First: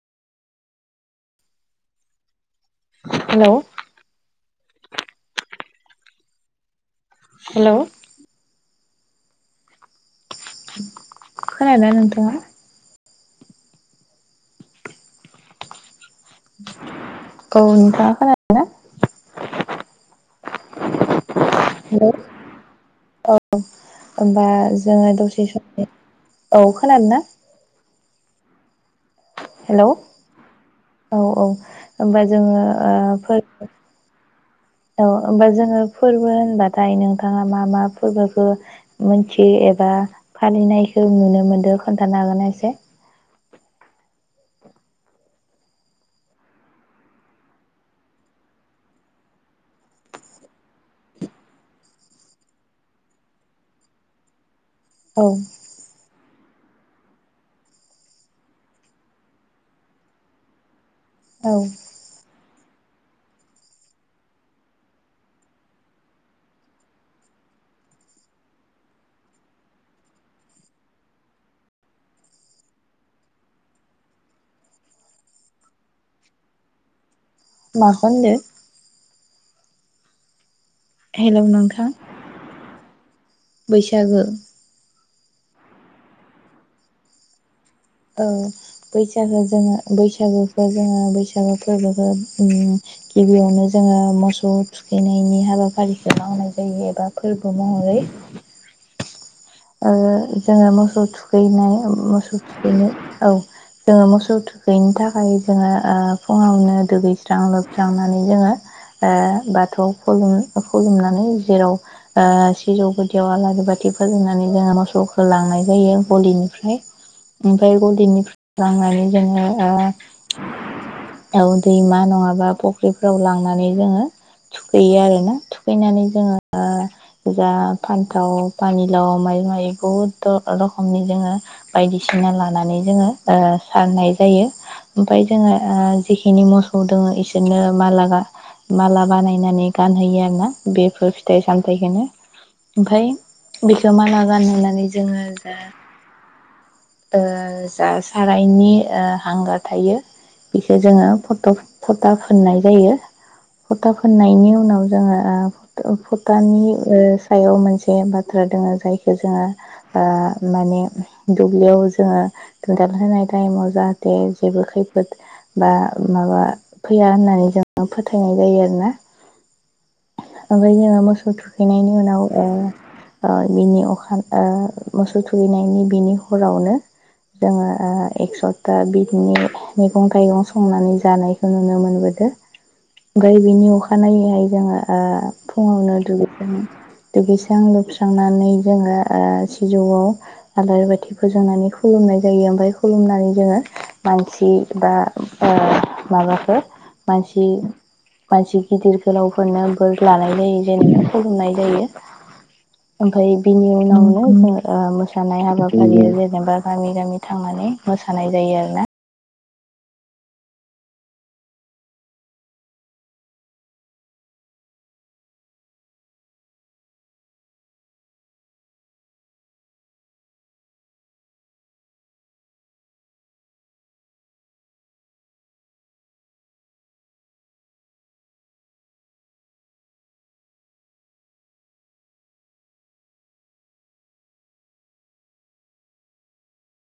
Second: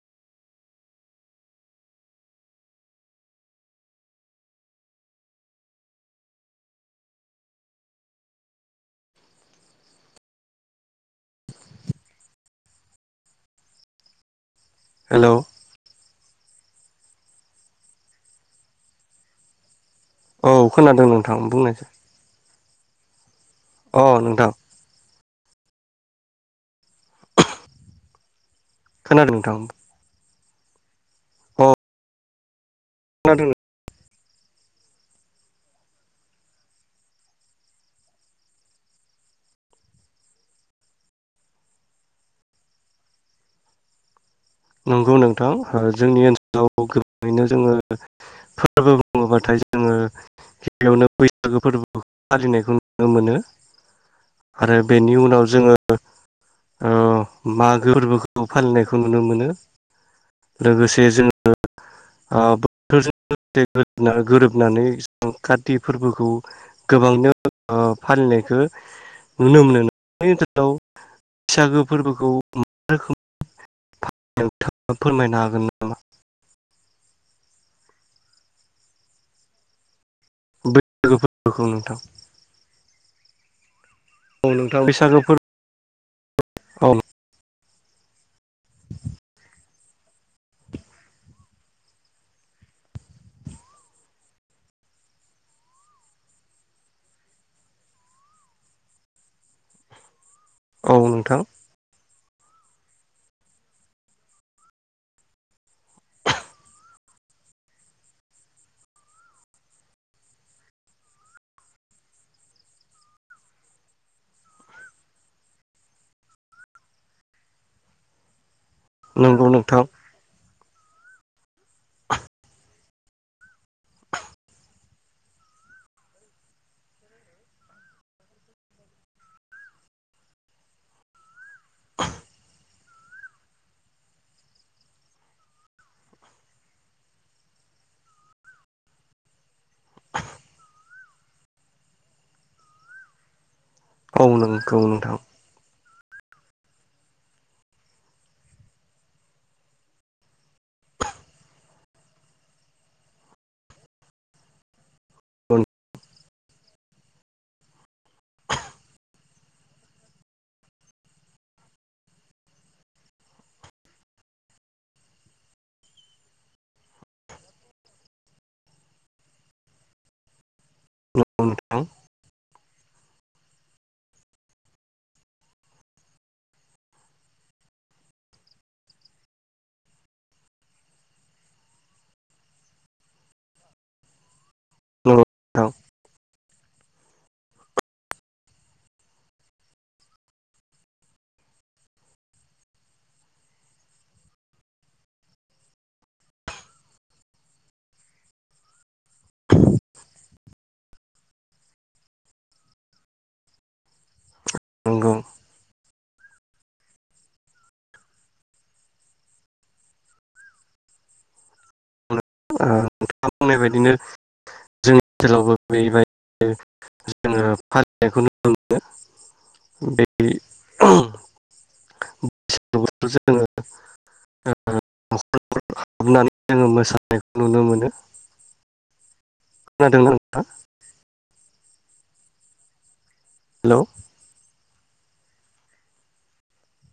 हेल'। Hello. खोनाय ना नोंथाङा। हेल'। औ नोथाङा खोनादो ना? औ खोनादों नोंथां बुंनायसाय अ होनबा नोंथां जोङो दसे सम औ खोनादो ना? खोनादों नोंथां हेलौ औ औ होनबा जोङो ओ फै खोनादों औ होमबा जोङो फोरबो होनबाथाय नोंथाङा मा मा फोरबोखौ मिथियो एबा फालिनायखौ नुनो मोनदो खोन्थानो हागोन एसे? नंगौ नोंथां जोंनि ओनसोलाव गोबाङैनो जोङो फोरबो बुङोबाथाय जोङो गिबियावनो बैसागो फोरबो फालिनायखौ नुनो मोनो। आरो बेनि औ उनाव जोङो ओ मागो फोरबोखौ फालिनायखौ नुनो मोनो। लोगोस से औ जोङो आब [unintelligible] गोरोबनानै कारति फोरबोखौ गोबांनो ओ फालिनायखौ नुनो मोनो [inaudible] बैसागो फोरबोखौ मा रोखोम नोंथाङा फोरमायनो हागोन नामा? माखौ होनदों? बै [inaudible] हेलौ फोरबोखौ नोंथां। बै औ नोंथां बैसागो [inaudible] औ बैसागो जोङो बैसागुखौ जोङो बैसागु फोरबोखौ उम गिबियावनो जोङो मोसौ थुखैनायनि हाबाफारिखौ मावनाय जायो एबा फोरबो महरै ओ जोङो औ मोसौ नोंथां थुखैनाय मो [unintelligible] औ जोङो मोसौ थुखैैनि थाखाय जोङो ओ फुङावनो दुगैस्रां लोबस्रांनानै जोङो ओ बाथौ खुलुम खुलुमनानै जेराव ओ सिजौ गुदियाव आलारि बाथि फोजोंनानै जोंहा मोसौखौ लांनाय जायो गलिनिफ्राय ओमफ्राय गलिनि लांनानै जोङो नंगौ ओ नोंथां औ दैमा नङाबा फख्रिफ्राव लांनानै जोङो थुखैयो आरोना थुखैनानै जोङो जा फानथाव फानिलाव माइ माइ बहुद द रखमनि जोङो बायदिसिना लानानै जोङो ओ सारनाय जायो। ओमफ्राय जोङो ओ जेखिनि मोसौ दङ इसोरनो माला गा माला बानायनानै गानहोयो आरो ना बेफोर फिथाइ सामथायखोनो ओमफ्राय बेखौ मा औ गान नंगौ होनानै नोंथां जोङो जा ओ जा सारायनि आ हांगार थायो बेखौ जोङो फट' फटा फोननाय जायो। फटा फुननायनि उनाव जोङो नंगौ फटानि सायाव मोनसे बाथ्रा दङो जायखौ जोङो माने दुब्लियाव जोङो दोनदाल होनाय टाइमाव जाहाथे जेबो खैफोद बा माबा फैया होननानै जोङो फोथायनाय जायो आरोना ओमफ्राय जोङो मोसौ नोंथां थुखैनायनि उनाव ओ अ बिनि अखा अ मोसौ थुखैनायनि बिनि हरावनो जोङो आ एक स'बथा बिदिनो मैगं थाइगं संनानै जानायखौ नुनो मोनबोदों ओमफ्राय बिनि अखानायैहाय जोङो ओ नंगौ नोंथां फुङावनो दुगैखां दुगैस्रां लोबस्रांनानै जोङो ओ सिजौआव आलारि बाथि फोजोंनानै खुलुमनाय जायो ओमफ्राय खुलुमनानै जोङो मानसि बा ओ माबाखो मानसि मानसि गिदिर गोलावफोरनो बोर लानाय जायो जेन खुलुमनाय जायो ओमफ्राय बिनि उनावनो जों ओ नंगौ मोसानाय हाबा फालियो जेनेबा गामि गामि थांनानै मोसानाय जायो आरो ना बुंनाय बायदिनो जोंनि ओनसोलावबो बेबायदि जोङो फालिनायखौ नुनो मोनो बे [inaudible] हाबनानै जोङो मोसानायखौ नुनो मोनो। खोनादोंना नोंथां? हेलौ